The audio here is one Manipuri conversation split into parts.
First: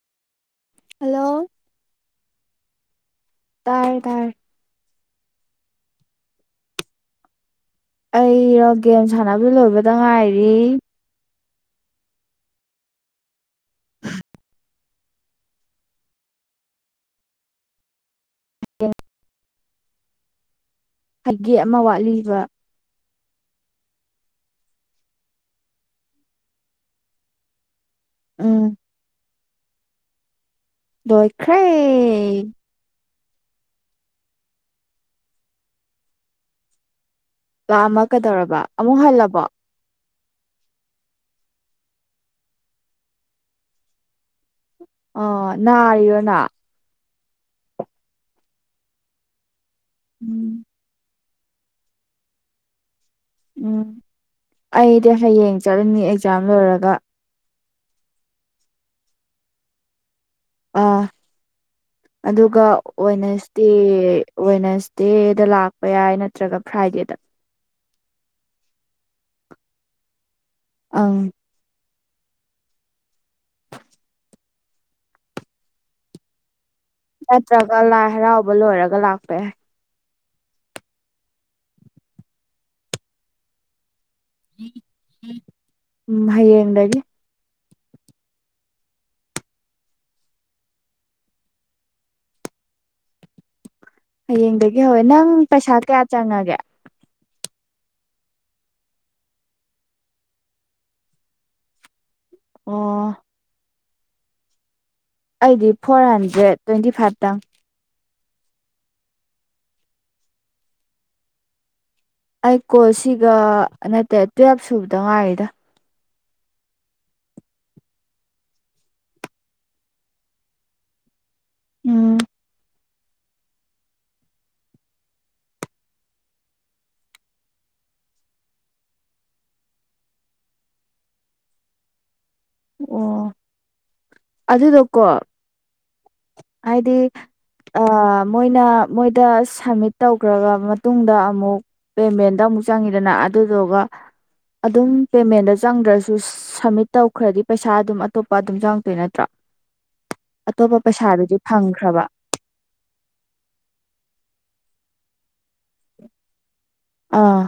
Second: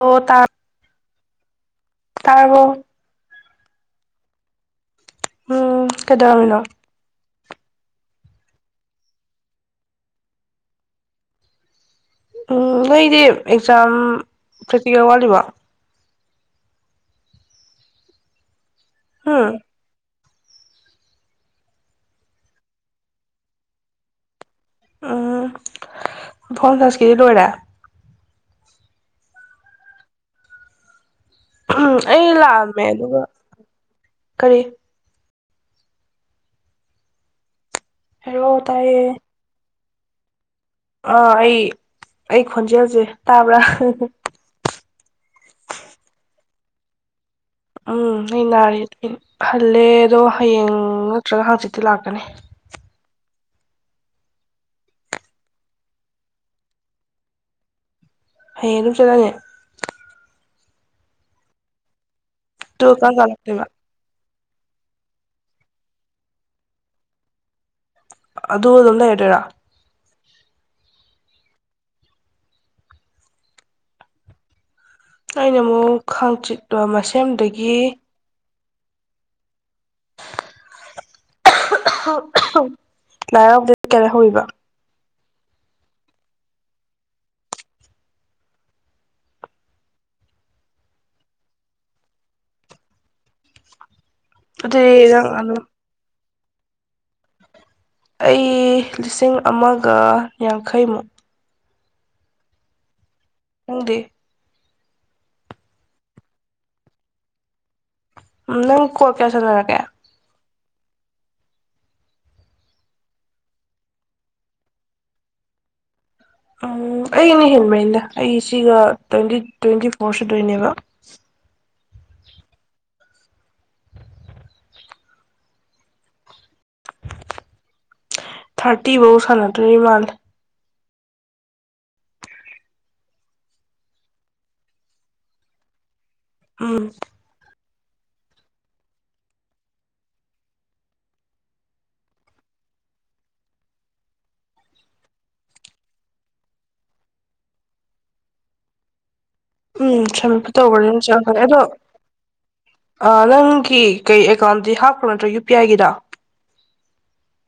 ꯑꯣ ꯇꯥ ꯍꯜꯂꯣ ꯇꯥꯕꯨꯣ ꯇꯥꯏ ꯇꯥꯏ ꯎꯝ ꯀꯩꯗꯧꯔꯝꯃꯤꯅꯣ ꯑꯩꯔꯣ ꯒꯦꯝ ꯁꯥꯟꯅꯕ ꯂꯣꯏꯕꯗ ꯉꯥꯏꯔꯤ ꯎꯝ ꯅꯣꯏꯗꯤ ꯑꯦꯛꯖꯥꯝ ꯄ꯭ꯔꯦꯛꯇꯤꯀꯦꯜ ꯋꯥꯠꯂꯤꯕ ꯍꯦ ꯐꯒꯦ ꯑꯃ ꯋꯥꯠꯂꯤꯕ ꯎꯝ ꯄꯟꯆꯥꯥꯁ ꯀꯦꯖꯤ ꯂꯣꯏꯔꯦ ꯎꯝ ꯂꯣꯏꯈ꯭ꯔꯦ ꯎꯝ ꯏꯂꯃꯦ ꯑꯗꯨꯒ ꯀꯔꯤꯦ ꯂꯥꯑꯝꯃ ꯍꯥꯏꯔꯛꯑꯣ ꯀꯩꯗꯧꯔꯕ ꯑꯃꯨꯛ ꯇꯥꯏꯌꯦ ꯍꯜꯂꯕꯣ ꯑꯥ ꯑꯩ ꯑꯩ ꯈꯣꯟꯖꯦꯜꯁꯦ ꯇꯥꯕ꯭ꯔꯥ ꯑ ꯑꯣꯅꯥ ꯎꯝ ꯍ ꯅꯥꯔꯤ ꯄꯂꯦꯗꯣ ꯎꯝ ꯍꯌꯦꯡ ꯅꯠꯇ꯭ꯔꯒ ꯍꯥꯡꯆꯤꯠꯇꯤ ꯂꯥꯛꯀꯅꯤ ꯎꯝ ꯑꯩꯗꯤ ꯍꯌꯦꯡ ꯆꯠꯂꯅꯤ ꯑꯦꯛꯖꯥꯝ ꯂꯣꯏꯔꯒ ꯍꯌꯦꯡ ꯑꯗꯨꯝ ꯆꯠꯂꯉꯦ ꯑꯥ ꯑꯗꯨꯒ ꯑꯗꯨ ꯀꯔꯝ ꯀꯥꯟ ꯂꯥꯛꯇꯣꯏꯕ ꯑꯣꯏꯅꯁꯦ ꯋꯦꯅꯁꯗꯦꯗ ꯂꯥꯛꯄ ꯌꯥꯏ ꯅꯠꯇ꯭ꯔꯒ ꯐ꯭ꯔꯥꯏꯗꯦꯗ ꯑꯗꯨ ꯑꯗꯨꯝ ꯂꯩꯔꯗꯣꯏꯔꯥ ꯑꯥ ꯑꯩꯅ ꯑꯃꯨꯛ ꯈꯥꯡꯆꯤꯠ ꯇꯣ ꯃꯁꯦꯝꯗꯒꯤ ꯅꯠꯇ꯭ꯔꯒ ꯂꯥꯏ ꯍꯔꯥꯎꯕ ꯂꯣꯏꯔꯒ ꯂꯥꯛꯄꯦ ꯑꯍꯨ ꯑꯍꯨ ꯂꯥꯏ ꯍꯔꯥꯎꯗꯦ꯫ ꯀꯦꯜꯍꯧꯔꯤꯕ ꯎꯝ ꯍꯌꯦꯡꯗꯒꯤ꯫ ꯍꯌꯦꯡꯗꯒꯤ ꯍꯧꯋꯦ ꯑꯗꯨꯗꯤ ꯅꯪ ꯑꯗꯨꯝ ꯄꯩꯁꯥ ꯀꯌꯥ ꯆꯪꯉꯒꯦ꯫ ꯑꯩ ꯂꯤꯁꯤꯡ ꯑꯃꯒ ꯌꯥꯡꯈꯩꯃꯨꯛ꯫ ꯑꯣ꯫ ꯅꯪꯗꯤ꯫ ꯑꯩꯗꯤ ꯐꯣꯔ ꯍꯟꯗ꯭ꯔꯦꯠ ꯇ꯭ꯋꯦꯟꯇꯤ ꯐꯥꯏꯕꯇꯪ꯫ ꯎꯝ ꯅꯪ ꯀꯣꯜ ꯀꯌꯥ ꯁꯥꯟꯅꯔꯒꯦ꯫ ꯑꯩ ꯀꯣꯜ ꯁꯤꯒ ꯅꯠꯇꯦ ꯇꯨꯌꯦꯞ ꯁꯨꯕꯗ ꯉꯥꯏꯔꯤꯗ꯫ ꯎꯝ ꯑꯩꯩꯅ ꯍꯦꯟꯕꯩꯅꯦꯗ ꯑꯩ ꯁꯤꯒ ꯇ꯭ꯋꯦꯟꯇꯤ ꯇ꯭ꯋꯦꯟꯇꯤ ꯐꯣꯔ ꯁꯨꯗꯣꯏꯅꯦꯕ꯫ ꯎꯝ꯫ ꯊꯥꯔꯇꯤꯕꯧ ꯁꯥꯟꯅꯗꯣꯏ ꯃꯥꯥꯜꯂꯦ꯫ ꯑꯣ ꯑꯗꯨꯗꯣ ꯀꯣ ꯎꯝ ꯍꯥꯏꯗꯤ ꯑ ꯃꯣꯏꯅ ꯃꯣꯏꯗ ꯁꯝꯃꯤꯠ ꯇꯧꯒ꯭ꯔꯕ ꯃꯇꯨꯡꯗ ꯑꯃꯨꯛ ꯄꯦꯃꯦꯟꯗ ꯑꯃꯨꯛ ꯆꯪꯉꯤꯗꯅ ꯑꯗꯨꯗꯨꯒ ꯑꯗꯨꯝ ꯄꯦꯃꯦꯟꯗ ꯆꯪꯗ꯭ꯔꯁꯨ ꯁꯝꯃꯤꯠ ꯇꯧꯈ꯭ꯔꯗꯤ ꯄꯩꯁꯥ ꯑꯗꯨꯝ ꯑꯇꯣꯞꯄ ꯑꯗꯨꯝ ꯆꯪꯉꯛꯇꯣꯏ ꯅꯠꯇ꯭ꯔꯣ꯫ ꯎꯝ ꯁꯃꯤꯠ ꯇꯧꯒ ꯑꯇꯣꯞꯄ ꯑꯗꯨꯝ ꯄꯩꯁꯥꯗꯨꯗꯤ ꯆꯪꯉꯛꯀꯅꯤ ꯑꯗꯣ ꯐꯪꯈ꯭ꯔꯕ ꯑ ꯅꯪꯒꯤ ꯀꯩ ꯑꯦꯀꯥꯎꯟꯗꯤ ꯍꯥꯞ ꯌꯨ ꯄꯤ ꯑꯥꯏꯒꯤꯗꯣ꯫ ꯑꯥ꯫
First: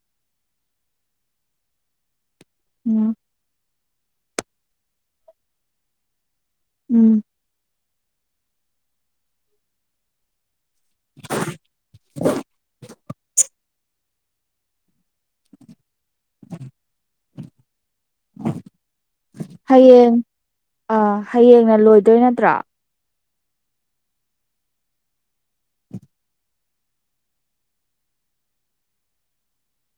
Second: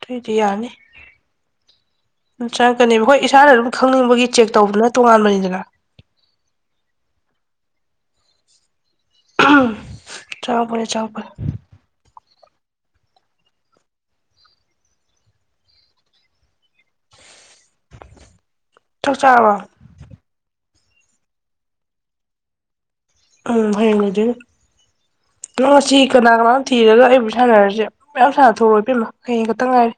ꯇꯨꯏꯗꯤꯌꯥꯅꯤ꯫ ꯎꯝ ꯆꯪꯉꯛꯀꯅꯤ ꯎꯝ ꯍꯣꯏ ꯏꯁꯥꯅ ꯑꯗꯨꯝ ꯈꯪꯅꯤꯡꯕꯒꯤ ꯆꯦꯛ ꯇꯧꯕꯗꯨꯅ ꯇꯣꯉꯥꯟꯕꯅꯤꯗꯅ꯫ ꯎꯝ꯫ [unintelligible] ꯆꯥꯎꯕ꯫ [inaudible] [inaudible] ꯆꯥꯛ ꯆꯥꯔꯕꯣ꯫ ꯍꯌꯦꯡ ꯑꯥ ꯍꯌꯦꯡꯅ ꯂꯣꯏꯗꯣꯏ ꯅꯠꯇ꯭ꯔꯣ꯫ ꯎꯝ ꯍꯌꯦꯡ ꯂꯣꯏꯗꯣꯏꯅꯤ ꯅꯪ ꯉꯁꯤ ꯀꯅꯥ ꯀꯅꯥꯅꯣ ꯊꯤꯔꯒ ꯑꯩꯕꯨ ꯁꯥꯟꯅꯔꯖꯨ ꯌꯥꯏ ꯃꯌꯥꯝ ꯁꯥꯟꯅ ꯊꯣꯛꯑꯨ ꯏꯕꯦꯝꯃ ꯍꯌꯦꯡ ꯈꯛꯇ ꯉꯥꯏꯔꯦ꯫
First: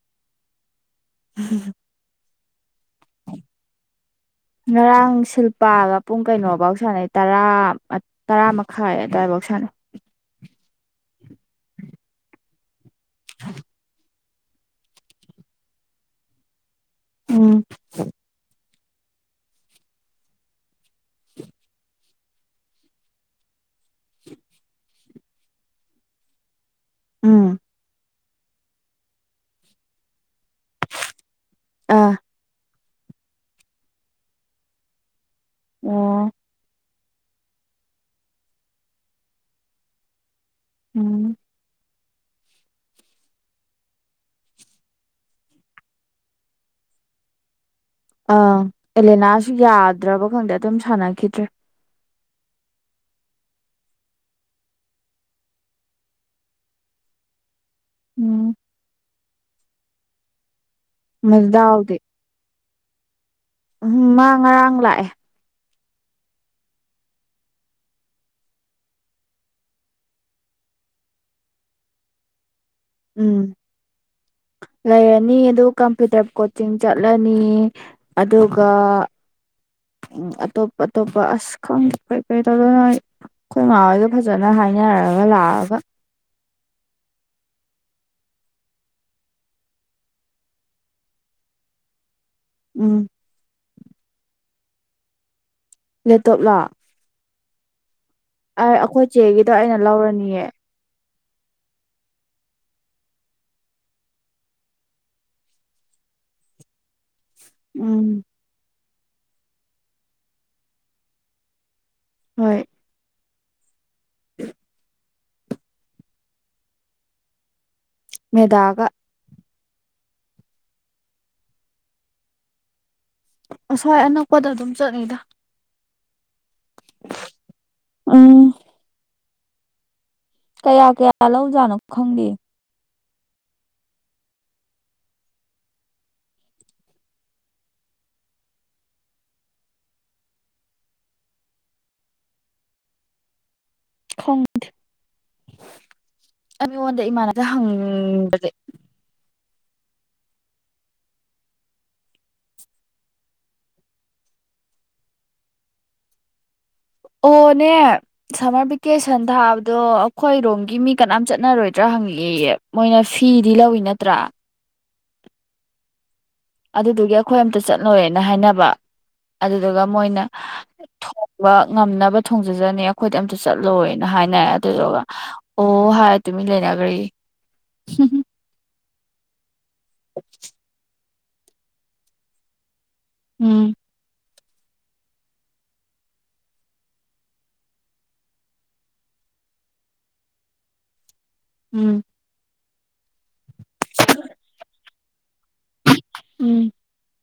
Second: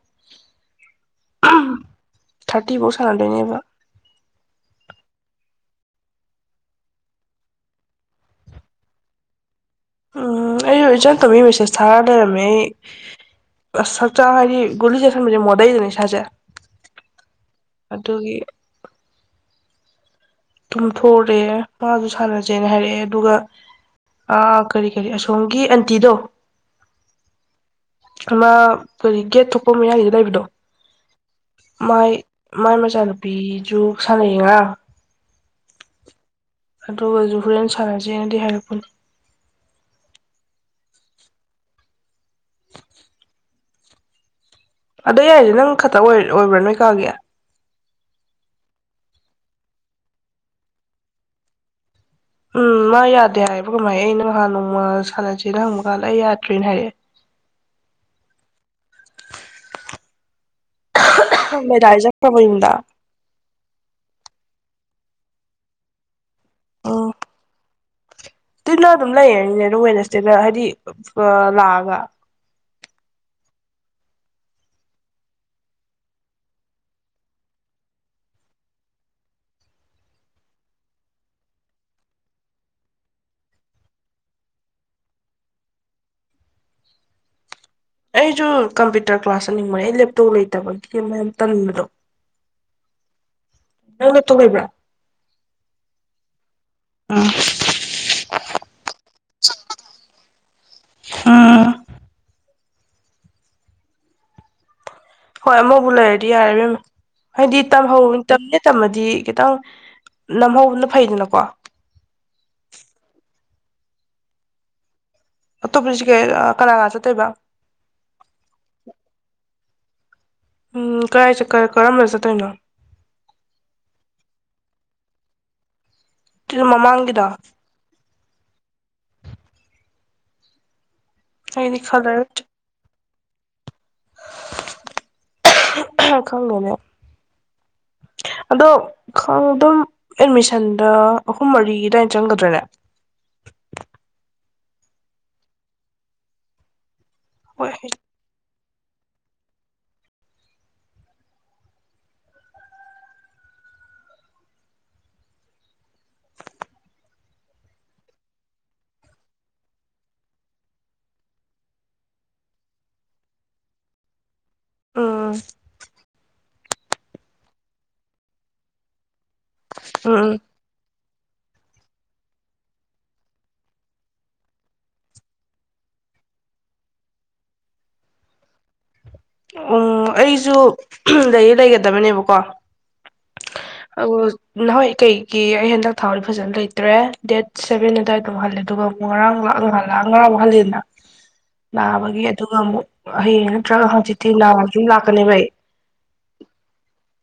[unintelligible] ꯊꯥꯔꯇꯤ ꯐꯥꯎ ꯁꯥꯟꯅꯗꯣꯏꯅꯦꯕ꯫ ꯉꯔꯥꯡ ꯁꯤꯜꯄꯥꯒ ꯄꯨꯡ ꯀꯩꯅꯣꯕꯧ ꯁꯥꯟꯅꯩ ꯇꯔꯥ ꯃꯠ ꯇꯔꯥ ꯃꯈꯥꯏ ꯑꯗꯨꯋꯥꯏꯕꯥꯎ ꯁꯥꯟꯅꯩ꯫ ꯎꯝ ꯑꯩꯖꯨ ꯏꯆꯟ ꯇꯣꯝꯕꯤ ꯃꯦꯁꯦꯁ ꯊꯥꯔꯛ ꯂꯩꯔꯝꯃꯦ ꯑꯩ [unintelligible] ꯆꯥꯔꯦ ꯍꯥꯏꯗꯤ ꯒꯨꯂꯤ ꯆꯥꯁꯟꯕꯖꯦ ꯃꯣꯟꯗꯩꯗꯅ ꯏꯁꯥꯖꯦ꯫ ꯎꯝ ꯑꯗꯨꯒꯤ ꯇꯨꯝꯊꯣꯛꯑꯨꯔꯦ ꯃꯥꯒꯤꯁꯨ ꯁꯥꯟꯅꯁꯦꯅ ꯍꯥꯏꯔꯛꯑꯦ ꯑꯗꯨꯒ ꯀꯔꯤ ꯀꯔꯤ ꯑꯁꯣꯝꯒꯤ ꯑꯟꯇꯤꯗꯣ ꯎꯃ ꯑꯃ ꯀꯔꯤ ꯒꯦꯠ ꯊꯣꯛꯄ ꯃꯌꯥꯏꯒꯤꯗ ꯂꯩꯏꯕꯗꯣ ꯑꯥ ꯃꯥꯏ ꯃꯥꯏ ꯃꯁ ꯏꯆꯥ ꯅꯨꯨꯄꯤꯁꯨꯨ ꯁꯥꯟꯅꯩꯌꯦ ꯉꯔꯡ ꯎꯝ ꯑꯗꯨꯒ ꯨ ꯍꯣꯔꯦꯟ ꯁꯥꯟꯅꯁꯦꯅꯗꯤ ꯍꯥꯏꯔꯛꯄꯅꯤ ꯎꯝ ꯑꯗꯣ ꯑꯩ ꯍꯥꯏꯗꯤ ꯅꯪ ꯈꯛꯇ ꯑꯣꯏꯕ꯭ꯔꯥ ꯅꯣꯏ ꯀꯥꯒꯤ ꯑ ꯑꯦꯂꯦꯅꯥꯁꯨ ꯌꯥꯗ꯭ꯔꯕ ꯈꯪꯗꯦ ꯑꯗꯨꯝ ꯁꯥꯟꯅꯈꯤꯗ꯭ꯔꯦ ꯎꯝ ꯃꯥ ꯌꯥꯗꯦ ꯍꯥꯏꯌꯦꯕ ꯀꯃꯥꯏ ꯑꯩ ꯅꯍꯥꯟ ꯅꯣꯡꯃ ꯁꯥꯟꯅꯁꯤꯦꯅ ꯍꯪꯕ ꯀꯥꯟꯗ ꯑꯩ ꯌꯥꯗ꯭ꯔꯤꯅ ꯍꯥꯏꯔꯛꯑꯦ ꯎꯝ ꯃꯗꯥꯎꯗꯤ ꯃꯗꯥꯏꯖꯕꯗ ꯎꯝ ꯃ ꯉꯔꯥꯡ ꯂꯥꯛꯑꯦ ꯇꯨꯅ ꯑꯗꯨꯝ ꯂꯩꯔꯅꯤꯅꯦ ꯑꯗꯨꯝ ꯋꯦꯁꯗꯦꯗ ꯍꯥꯏꯗꯤ ꯂꯥꯛꯑꯒ ꯎꯝ ꯂꯩꯔꯅꯤ ꯑꯗꯨ ꯀꯝꯄ꯭ꯌꯨꯇꯔ ꯀꯣꯆꯤꯡ ꯆꯠꯂꯅꯤ ꯑꯗꯨꯒ ꯑꯇꯣꯞ ꯑꯇꯣꯞꯄ ꯑꯁ ꯀꯩꯀꯩ ꯇꯧꯗꯣꯏꯅꯣ ꯑꯩꯈꯣꯏ ꯉꯥ ꯍꯣꯏꯒ ꯐꯖꯅ ꯍꯥꯏꯅꯔꯒ ꯂꯥꯛꯑꯒ ꯑꯩꯁꯨ ꯀꯝꯄ꯭ꯌꯨꯇꯔ ꯀ꯭ꯂꯥꯁ ꯆꯠꯅꯤꯡꯕꯅꯦ ꯑꯩ ꯂꯦꯞꯇꯣꯞ ꯂꯩꯇꯕꯒꯤ ꯑꯃꯣꯛ ꯇꯟꯕꯗꯣ ꯎꯝ ꯅꯒ ꯂꯥꯞꯇꯣꯞ ꯂꯩꯕꯥꯔꯥ ꯂꯑꯦꯄꯇꯣꯞ ꯂꯣ ꯑ ꯑꯩꯈꯣꯏ ꯆꯦꯒꯤꯗꯣ ꯑꯩꯅ ꯂꯧꯔꯅꯤꯌꯦ ꯑꯝ ꯍꯣꯏ ꯑꯃꯣꯏꯕꯨ ꯂꯩꯔꯗꯤ ꯌꯥꯔꯦ ꯏꯕꯦꯃꯥ ꯍꯣꯏꯗꯤ ꯇꯝ ꯍ ꯎꯝ ꯇꯝꯃꯦ ꯇ ꯗꯤ ꯈꯤꯇꯪ ꯅꯝꯍꯧꯕꯅ ꯐꯩꯗꯅꯀꯣ ꯍꯣꯏ [inaudible] [unintelligible] ꯑꯇꯣꯞꯄꯅꯁꯨ ꯀꯩ ꯀꯂꯥꯀꯥꯔ ꯆꯠꯇꯣꯏꯕ ꯃꯦꯗꯥꯒ ꯎꯝ ꯀꯥꯏ ꯀꯔꯝꯕ ꯆꯠꯇꯣꯏꯅꯣ ꯑꯁꯣꯏ ꯑꯅꯛꯄꯗ ꯑꯗꯨꯝ ꯆꯠꯂꯤꯗ ꯇꯔ ꯃꯃꯥꯡꯒꯤꯗ ꯑꯥ ꯀꯌꯥ ꯀꯌꯥ ꯂꯧꯖꯠꯅꯤ ꯑꯩꯗꯤ ꯈꯪꯗꯦ ꯈꯪꯒꯅꯦ ꯑꯗꯣ ꯑꯗꯨꯝ ꯑꯦꯠꯃꯤꯁꯟꯗ ꯑꯍꯨꯝ ꯃꯔꯤ ꯑꯗꯨꯏꯅ ꯆꯪꯒꯗ꯭ꯔꯦꯅꯦ ꯈꯪꯗꯑꯦ ꯑꯩꯉꯣꯟꯗꯥ ꯏꯃꯥꯟꯅꯕꯤ ꯗꯥ ꯍꯣꯏ ꯍꯪꯕꯁꯦ ꯑꯣꯅꯦ ꯁꯝꯃꯔ ꯚꯦꯀꯦꯁꯟ ꯊꯥꯕꯗꯣ ꯑꯩꯈꯣꯏꯔꯣꯝꯒꯤ ꯃꯤ ꯀꯅꯥꯝ ꯆꯠꯅꯔꯣꯏꯗ꯭ꯔꯥ ꯍꯪꯉꯛꯏꯌꯦ ꯃꯣꯏꯅ ꯐꯤꯗꯤ ꯂꯧꯏꯤ ꯅꯠꯇ꯭ꯔꯥ ꯎꯝ ꯑꯗꯨꯗꯨꯒꯤ ꯑꯩꯈꯣꯏ ꯑꯝꯇ ꯆꯠꯂꯨꯔꯦꯅ ꯍꯥꯏꯅꯕ ꯑꯗꯨꯗꯨꯒ ꯎꯝ ꯃꯣꯏꯅ ꯎꯝ ꯊꯣꯡꯕ ꯉꯝꯅꯕ ꯊꯣꯡꯖꯖꯅꯤ ꯑꯩꯈꯣꯏꯗꯤ ꯑꯝꯇ ꯆꯠꯂꯣꯏꯅ ꯍꯥꯏꯅꯔꯦ ꯑꯗꯨꯗꯨꯒ ꯑꯣ ꯍꯥꯏꯔ ꯇꯨꯃꯤ ꯂꯩꯅꯈ꯭ꯔꯦ ꯑꯣ ꯑꯩꯁꯨ ꯂꯩ ꯂꯩꯒꯗꯕꯅꯦꯕꯀꯣ ꯎꯝ ꯑ ꯅꯍꯣꯏ ꯀꯩꯒꯤ ꯑꯩ ꯍꯟꯗꯛ ꯊꯥꯎꯗꯤ ꯐꯖꯅ ꯂꯩꯇ꯭ꯔꯦ ꯗꯦꯠ ꯁꯚꯦꯟ ꯑꯗꯨꯋꯥꯏꯗꯝ ꯍꯜꯂꯦ ꯑꯗꯨꯒ ꯑꯃꯨꯛ ꯉꯔꯥꯡ ꯂꯥꯛꯍꯜꯂꯥꯛꯑ ꯉꯔꯥꯡ ꯑꯃꯨꯛ ꯍꯜꯂꯤꯂꯦꯅ ꯎꯝ ꯅꯥꯕꯒꯤ ꯑꯗꯨꯒ ꯑꯃꯨꯛ ꯍꯌꯦꯠꯇ꯭ꯔꯖꯤ ꯀꯅꯤ ꯎꯝ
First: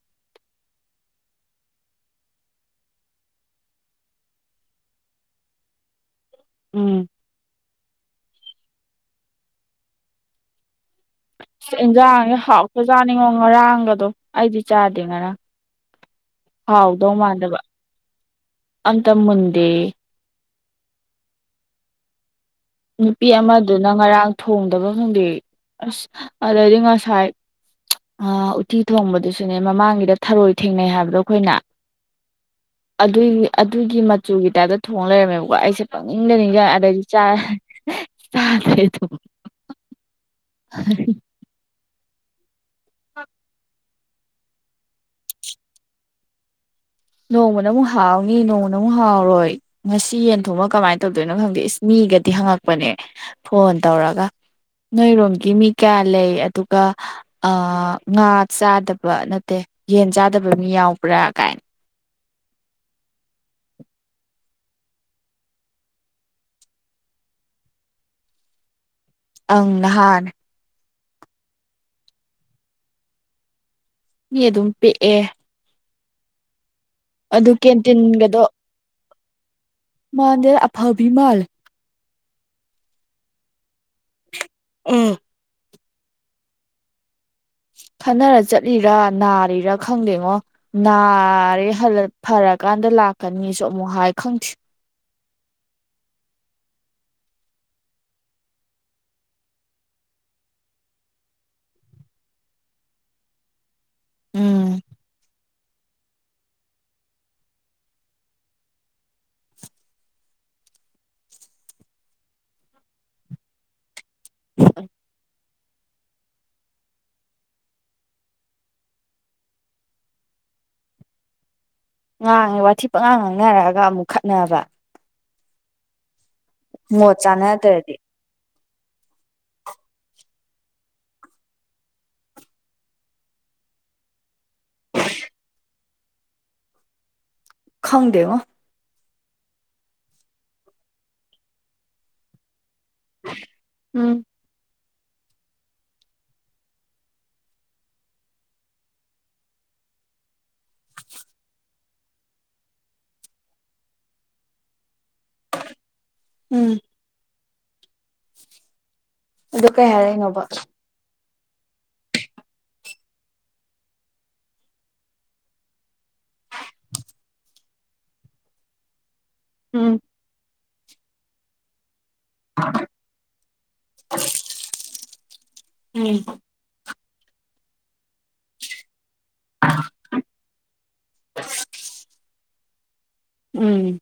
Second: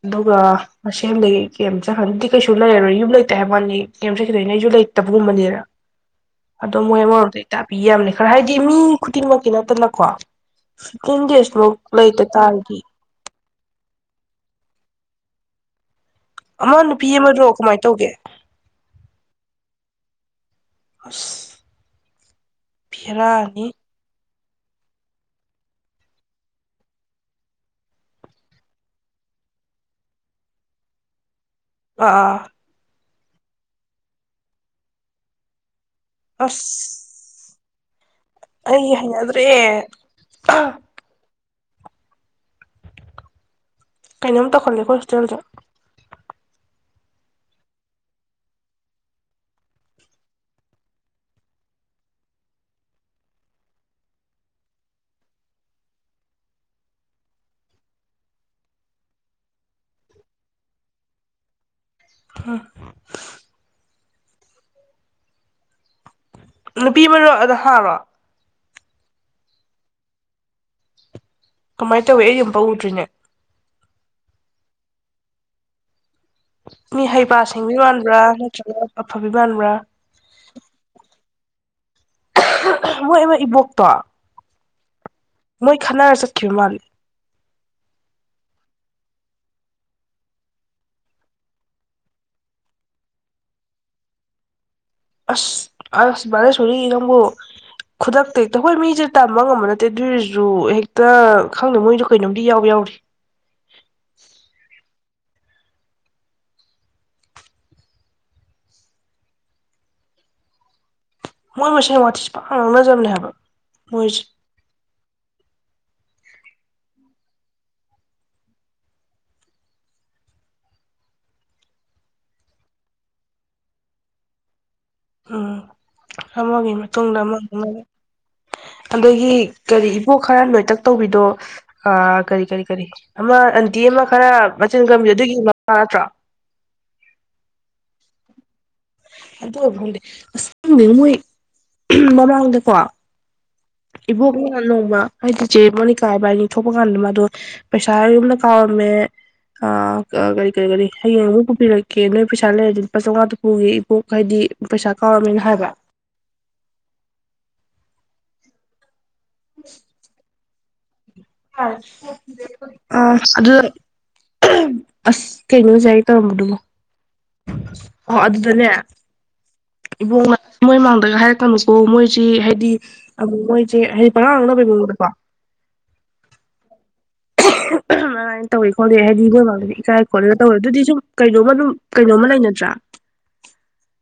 ꯑꯗꯨꯒ ꯃꯁ ꯂꯩ ꯀꯦꯝ ꯆꯠꯈꯗꯗꯤ ꯀꯩꯁꯨ ꯂꯩꯔꯔꯣꯏ ꯌꯨꯝ ꯂꯩꯇꯦ ꯍꯥꯏꯕ ꯃꯥꯅꯤ ꯀꯦꯝ ꯆꯠꯈꯤꯗꯣꯏ ꯅ ꯑꯩꯁꯨ ꯂꯩꯇꯕꯒꯨꯝꯕꯅꯤꯅ ꯑꯗꯣ ꯎꯝ ꯃꯣꯏꯦ ꯃꯔꯔꯗꯦ ꯇꯥꯛ ꯄꯤ ꯌꯥꯝꯅꯤ ꯈꯔ ꯍꯥꯏꯗꯤ ꯃꯤ ꯈꯨꯗꯤꯡꯃꯛꯀꯤ ꯅꯠꯇꯅꯀꯣ [unintelligible] ꯌꯦꯟꯖꯥꯡꯁꯦ ꯇꯥꯔꯗꯤ ꯍꯥꯎꯄ ꯆꯥꯅꯤꯡꯉꯣ ꯉꯔꯥꯡꯒꯗꯣ ꯑꯩꯗꯤ ꯆꯥꯗꯦ ꯉꯔꯥꯡ ꯑꯃ ꯅꯨꯄꯤ ꯍꯥꯎꯗꯧ ꯑꯃꯗꯣ ꯃꯥꯟꯗꯕ ꯀꯃꯥꯏꯅ ꯇꯧꯒꯦ ꯑꯝꯇ ꯃꯨꯟꯗꯦ ꯑꯁ ꯅꯨꯄꯤ ꯚꯦꯔꯥꯅꯤ ꯑꯃꯗꯨꯅ ꯉꯔꯥꯡ ꯊꯣꯡꯗꯕ ꯈꯪꯗꯦ ꯑꯁ ꯑꯗꯩꯗꯤ ꯉꯁꯥꯏ ꯎꯠꯇꯤ ꯊꯣꯡꯕꯗꯨꯁꯨꯅꯦ ꯃꯃꯥꯡꯒꯤꯗ ꯊꯔꯣꯏ ꯊꯦꯡꯅꯩ ꯍꯥꯏꯕꯗꯣ ꯑꯩꯈꯣꯏꯅ ꯑꯥ ꯑꯗꯨꯒꯤ ꯑꯗꯨꯒꯤ ꯃꯆꯨꯒꯤ ꯇꯥꯏꯞꯇ ꯊꯣꯡ ꯂꯩꯔꯝꯃꯦꯕꯀꯣ ꯑꯩꯁꯦ ꯅꯤꯡꯗ ꯅꯤꯡꯒ ꯑꯗꯩꯗꯤ ꯆꯥ ꯑꯁ [unintelligible] ꯑꯩ ꯍꯩꯅꯥꯗ꯭ꯔꯦ ꯀꯩꯅꯣꯝ ꯇꯧꯈꯜꯂꯦꯀꯣ ꯍꯣꯁꯇꯦꯜꯗ ꯅꯣꯡꯃꯅ ꯑꯃꯨꯛ ꯍꯥꯎꯅꯤ ꯅꯣꯡꯃꯅ ꯑꯃꯨꯛ ꯍꯥꯎꯔꯣꯏ ꯉꯁꯤ ꯌꯦꯟ ꯊꯣꯡꯃ ꯀꯃꯥꯏꯅ ꯇꯧꯗꯣꯏꯅꯣ ꯈꯪꯗꯦ ꯏꯁ ꯃꯤꯒꯗꯤ ꯍꯪꯉꯛꯄꯅꯦ ꯐꯣꯟ ꯇꯧꯔꯒ ꯅꯣꯏꯔꯣꯝꯒꯤ ꯃꯤ ꯀꯌꯥ ꯂꯩ ꯑꯗꯨꯒ ꯉꯥ ꯆꯥꯗꯕ ꯅꯠꯇꯦ ꯌꯦꯟ ꯆꯥꯗꯕ ꯃꯤ ꯌꯥꯎꯕ꯭ꯔꯥ ꯀꯥꯏꯅ [unintelligible] ꯅꯨꯄꯤ ꯃꯔꯣ ꯑꯗ ꯍꯥꯔꯣ ꯑꯪ ꯅꯍꯥꯅ ꯀꯃꯥꯏꯅ ꯇꯧꯏꯤ ꯑꯩ ꯑꯃꯄꯧ ꯎꯗ꯭ꯔꯤꯅꯦ ꯃꯤ ꯑꯗꯨꯝ ꯄꯤꯛꯑꯦ ꯃꯤ ꯍꯩꯕ ꯑꯗꯨ ꯁꯤꯡꯕꯤ ꯃꯥꯟꯕ꯭ꯔꯥ ꯅꯠꯇ꯭ꯔꯒ ꯑꯐꯕꯤ ꯃꯥꯟꯕ꯭ꯔꯥ ꯃꯥꯟꯗ ꯑꯐꯕꯤ ꯃꯥꯜꯂꯦ ꯃꯣꯏ ꯏ ꯏꯕꯣꯛꯇꯣ ꯎꯝ ꯃꯣꯏ ꯈꯠꯅꯔ ꯆꯠꯈꯤꯕ ꯃꯥꯜꯂꯦ ꯈꯟꯅꯔ ꯆꯠꯂꯤꯔꯥ ꯅꯥꯔꯤꯔꯥ ꯈꯪꯗꯦꯉꯣ ꯅꯥꯔꯦ ꯐꯔꯀꯥꯟꯗ ꯂꯥꯛꯀꯅꯤꯁꯨ ꯑꯃꯨꯛ ꯍꯥꯏ ꯈꯪꯗꯦ ꯑꯁ ꯑꯁ ꯕꯥꯂꯦꯁꯣꯔꯤ ꯅꯪꯕꯨ ꯈꯨꯗꯛꯇ ꯍꯦꯛꯇ ꯍꯣꯏ ꯃꯤꯁꯦ ꯇꯝꯕ ꯉꯝꯕ ꯅꯠꯇꯦ ꯑꯗꯨꯏꯁꯨ ꯍꯦꯛꯇ ꯈꯪꯗꯦ ꯃꯣꯏꯁꯨ ꯀꯩꯅꯣꯝꯗꯤ ꯌꯥꯎꯕ ꯌꯥꯎꯔꯤ ꯎꯝ ꯃꯣꯏ ꯃꯁꯦꯟ ꯋꯥꯊꯤꯁꯤ ꯄꯥꯉꯥꯡ ꯉꯥꯡꯅꯖꯕꯅꯦ ꯍꯥꯏꯕ ꯃꯣꯏ ꯉꯥꯡꯉꯦ ꯋꯥꯊꯤ ꯄꯉꯥꯡ ꯉꯥꯡꯅꯔꯑꯒ ꯑꯃꯨꯛ ꯈꯠꯅꯕ ꯑꯥ ꯑꯃꯒꯤ ꯃꯣꯠ ꯃꯇꯨꯡꯗ ꯑꯃ ꯑꯃ ꯆꯥꯟꯅꯗ꯭ꯔꯗꯤ ꯑꯗꯒꯤ ꯀꯔꯤ ꯏꯕꯣ ꯈꯔ ꯅꯣꯏꯇꯛ ꯇꯧꯕꯤꯗꯣ ꯀꯔꯤ ꯀꯔꯤ ꯀꯔꯤ ꯑꯃ ꯑꯟꯇꯤ ꯑꯃ ꯈꯔ ꯃꯆꯤꯟ ꯀꯟꯕꯤꯗꯣ ꯑꯗꯨꯒꯤ ꯇꯥꯗꯔꯣ ꯈꯪꯗꯦ ꯉꯣ ꯑꯗꯨ ꯑꯣꯏꯕ ꯈꯪꯗꯦ ꯑꯁ ꯈꯪꯗꯦ ꯃꯣꯏ ꯃꯃꯥꯡꯗꯀꯣ ꯎꯝ ꯏꯕꯣꯛꯅ ꯅꯣꯡꯃ ꯍꯥꯏꯗꯤ ꯆꯦ ꯃꯣꯅꯤꯀꯥ ꯢꯕꯅꯤ ꯊꯣꯛꯄ ꯀꯥꯟꯗ ꯃꯥꯗꯣ ꯄꯩꯁꯥ ꯌꯨꯝꯗ ꯀꯥꯎꯔꯝꯃꯦ ꯀꯔꯤ ꯀꯔꯤ ꯀꯔꯤ ꯍꯌꯦꯡ ꯑꯃꯨꯛ ꯄꯨꯕꯤꯔꯛꯀꯦ ꯅꯣꯏ ꯄꯩꯁꯥ ꯂꯩꯔꯗꯤ ꯂꯨꯄꯥ ꯆꯎꯉꯥꯇ ꯄꯨꯨꯒꯦ ꯏꯕꯣꯛ ꯍꯥꯏꯗꯤ ꯄꯩꯁꯥ ꯀꯧꯔꯝꯃꯦꯅ ꯍꯥꯏꯕ ꯎꯝ ꯑꯗꯨ ꯀꯩ ꯍꯥꯏꯔꯛꯏꯅꯣꯕ ꯑ ꯑꯗꯨ ꯑꯁ ꯀꯩꯩꯅꯣ ꯍꯧꯖꯤꯛ ꯍꯥꯏꯒꯦ ꯇꯧꯔꯝꯕꯗꯨꯕꯣ ꯑꯣ ꯑꯗꯨꯗꯅꯦ ꯎꯝ ꯏꯕꯣꯛꯅ ꯃꯣꯏ ꯃꯥꯡꯗꯒ ꯍꯥꯏꯔꯛꯀꯅꯨꯀꯣ ꯃꯣꯏ ꯁꯤ ꯍꯥꯏꯗꯤ ꯃꯣꯏꯁꯦ ꯍꯥꯏꯗꯤ ꯄꯉꯥ ꯉꯛꯅꯕꯒꯤ ꯃꯑꯣꯡꯗꯀꯣ ꯎꯝ ꯃꯥꯏꯅ ꯇꯧꯋꯦ ꯈꯣꯠꯂꯤ [unintelligible] ꯏꯀꯥꯏ ꯈꯣꯠꯂꯦꯅ ꯇꯧꯋꯦ ꯗꯨꯗꯤ ꯁꯨꯝ ꯀꯩꯅꯣꯃ ꯑꯗꯨꯝ ꯀꯩꯅꯣꯃ ꯂꯩꯅ ꯇꯔꯥ ꯎꯝ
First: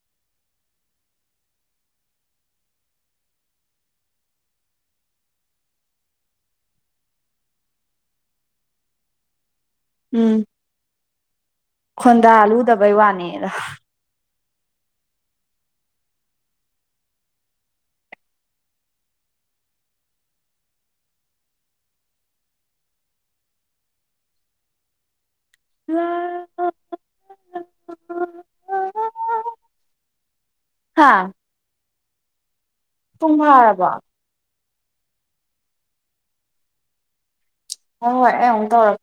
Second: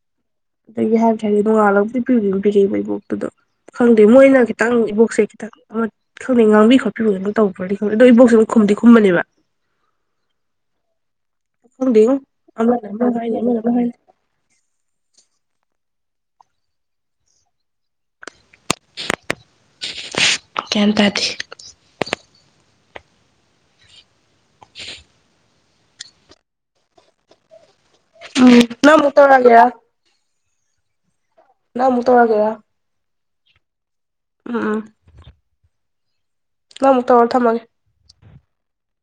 ꯑꯗꯒꯤ ꯍꯥꯏꯕꯨꯗꯤ ꯍꯥꯏꯗꯦ ꯅꯣꯡꯉꯥꯜꯂꯕꯨꯗꯤ ꯄꯤꯕꯕꯨꯗꯤ ꯑꯗꯨꯝ ꯄꯤꯔꯛꯑꯦ ꯏꯕꯣꯛꯇꯨꯗꯣ ꯈꯪꯗꯦ ꯃꯣꯏꯅ ꯈꯤꯇꯪ ꯏꯕꯣꯛꯁꯦ ꯈꯤꯇꯪ ꯑꯃ ꯈꯪꯗꯦ ꯉꯥꯡꯕꯤ ꯈꯣꯠꯄꯤꯕꯒ ꯇꯧꯕꯔꯗꯤ ꯈꯪꯗꯦ ꯑꯗꯣ ꯏꯕꯣꯛꯁꯦ ꯑꯃꯨꯛ ꯈꯨꯝꯗꯤ ꯈꯨꯝꯕꯅꯦꯕ ꯎꯝ ꯈꯪꯗꯦꯉꯣ ꯈꯣꯟꯗꯥ ꯑꯃꯅ ꯂꯨꯗꯕꯩ ꯑꯃꯥ ꯍꯥꯏꯅꯤ ꯋꯥꯅꯦꯗ ꯑꯃꯅ ꯑꯃ ꯍꯥꯏꯅꯤ ꯒꯌꯟꯇꯗꯦ [unintelligible] [unintelligible] ꯎꯝ ꯑꯃꯨꯛ ꯇꯎꯔꯒꯦꯔ ꯍꯥꯥ ꯅꯪ ꯑꯃꯨꯛ ꯇꯧꯔꯒꯦꯔꯥ ꯄꯨꯡ ꯐꯔꯥꯕꯣ ꯑꯝ ꯅꯪ ꯑꯃꯨꯛ ꯇꯧꯔꯣ ꯊꯝꯃꯥꯒꯦ ꯍꯣꯏ ꯍꯣꯏ ꯑꯩ ꯑꯃꯨꯛ ꯇꯧꯔꯛ